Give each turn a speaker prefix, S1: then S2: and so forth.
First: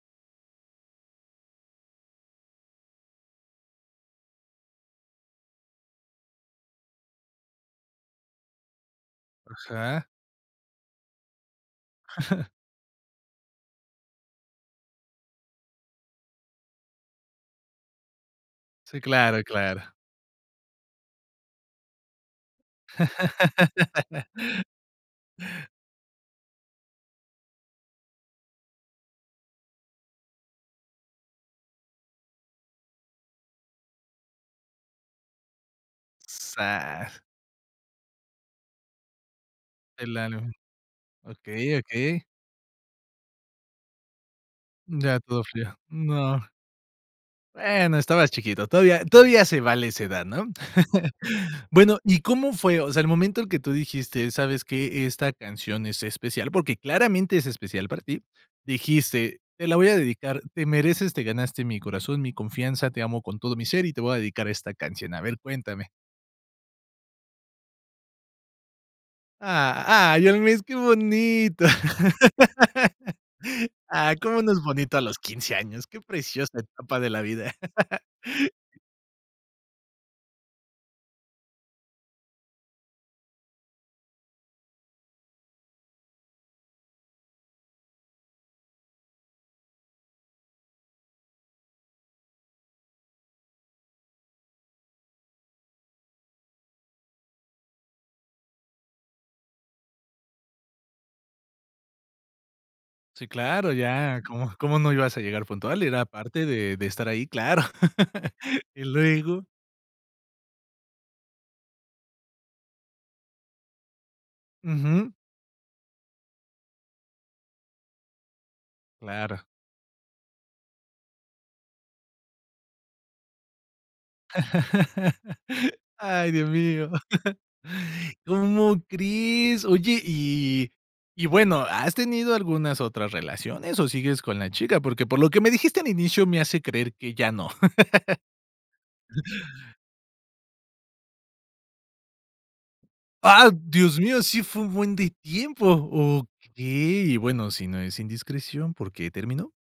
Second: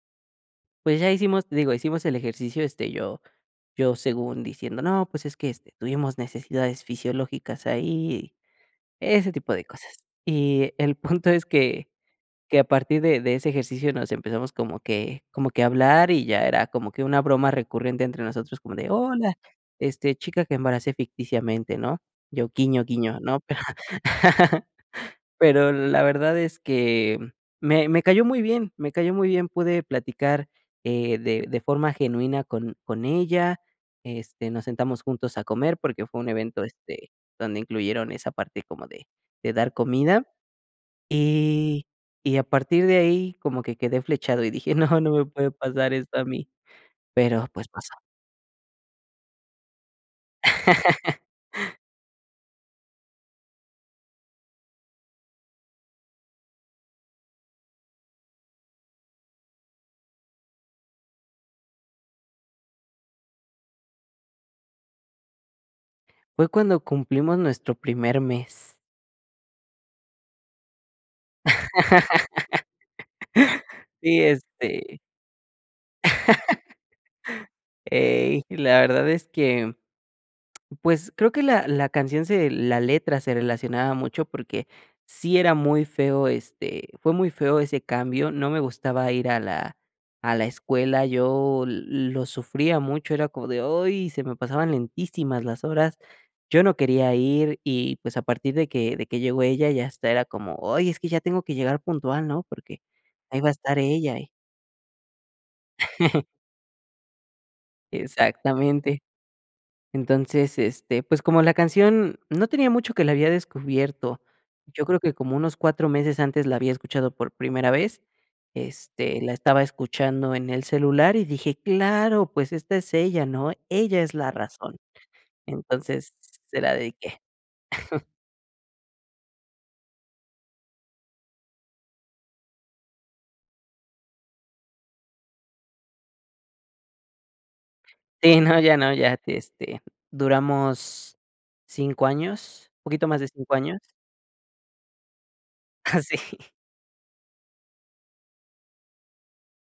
S1: Pues ya hicimos digo, hicimos el ejercicio, este, yo yo según diciendo, no, pues es que, este, tuvimos necesidades fisiológicas ahí y, ese tipo de cosas.
S2: Ajá.
S1: Y el punto es que que a partir de de ese ejercicio nos empezamos como que como que a hablar y ya era como que una broma recurrente entre nosotros, como de,
S2: Sí,
S1: hola,
S2: claro, claro.
S1: este, chica que embaracé ficticiamente, ¿no? Yo, guiño, guiño, ¿no? Pero la verdad es que, mm, me me cayó muy bien, me cayó muy bien. Pude platicar, eh, de de forma genuina con con ella. Este, nos sentamos juntos a comer porque fue un evento, este,
S2: Sa
S1: donde incluyeron esa parte como de de dar
S2: El
S1: comida,
S2: alu Okey,
S1: y
S2: okey.
S1: y a partir de ahí como que quedé flechado y dije: "¡No! No
S2: Ya,
S1: me
S2: todo
S1: puede
S2: frío.
S1: pasar esto a
S2: ¡No!
S1: mí", pero, pues, pasó.
S2: Bueno, estabas chiquito. Todavía todavía se vale a esa edad, ¿no? Bueno, ¿y cómo fue? O sea, el momento que tú dijiste: "¿Sabes qué? Esta canción es especial, porque claramente es especial para ti". Dijiste: "Te la voy a dedicar, te mereces, te ganaste mi corazón, mi confianza, te amo con todo mi ser y te voy a dedicar esta canción". A ver, cuéntame.
S1: Fue cuando cumplimos nuestro primer mes.
S2: ¡Ah! ¡Ay, al mes! ¡Qué bonito! Ah,
S1: Sí,
S2: ¿cómo no es bonito
S1: este
S2: a los 15 años? Qué preciosa etapa de la vida.
S1: Ey y la verdad es que, mm pues creo que la la canción se la letra se relacionaba mucho, porque sí era muy feo, este fue muy feo ese cambio, no me gustaba ir a la a la escuela, yo l lo sufría mucho, era como de, ¡oy! Se me pasaban lentísimas las horas. Yo no quería ir y, pues, a partir de que de que llegó ella, ya hasta era como, ay, es que ya tengo que llegar puntual, ¿no? Porque
S2: Sí,
S1: ahí va a
S2: claro,
S1: estar ella
S2: ya,
S1: y
S2: ¿cómo cómo no ibas a llegar puntual? Era parte de de estar ahí, claro. ¿Y
S1: Exactamente.
S2: luego?
S1: Entonces, este, pues como la canción no tenía mucho que la había descubierto, yo creo
S2: Ujú.
S1: que como unos 4 meses antes la había escuchado por primera vez. Este, la
S2: Claro.
S1: estaba escuchando en el celular y dije: "Claro, pues esta es ella, ¿no? Ella es la razón". Entonces,
S2: ¡Ay, Dios
S1: se la
S2: mío!
S1: dediqué.
S2: ¿Cómo crees? Oye, y y-y bueno, ¿has tenido algunas otras relaciones o sigues con la chica? Porque, por lo que me dijiste al inicio, me hace creer que ya no.
S1: Sí, no, ya no. Ya, este, duramos 5 años, poquito más de
S2: ¡Ah!
S1: 5 años.
S2: ¡Dios mío! ¡Sí fue un buen de tiempo!
S1: Ah, sí.
S2: Okey. Bueno, si no es indiscreción, ¿por qué terminó?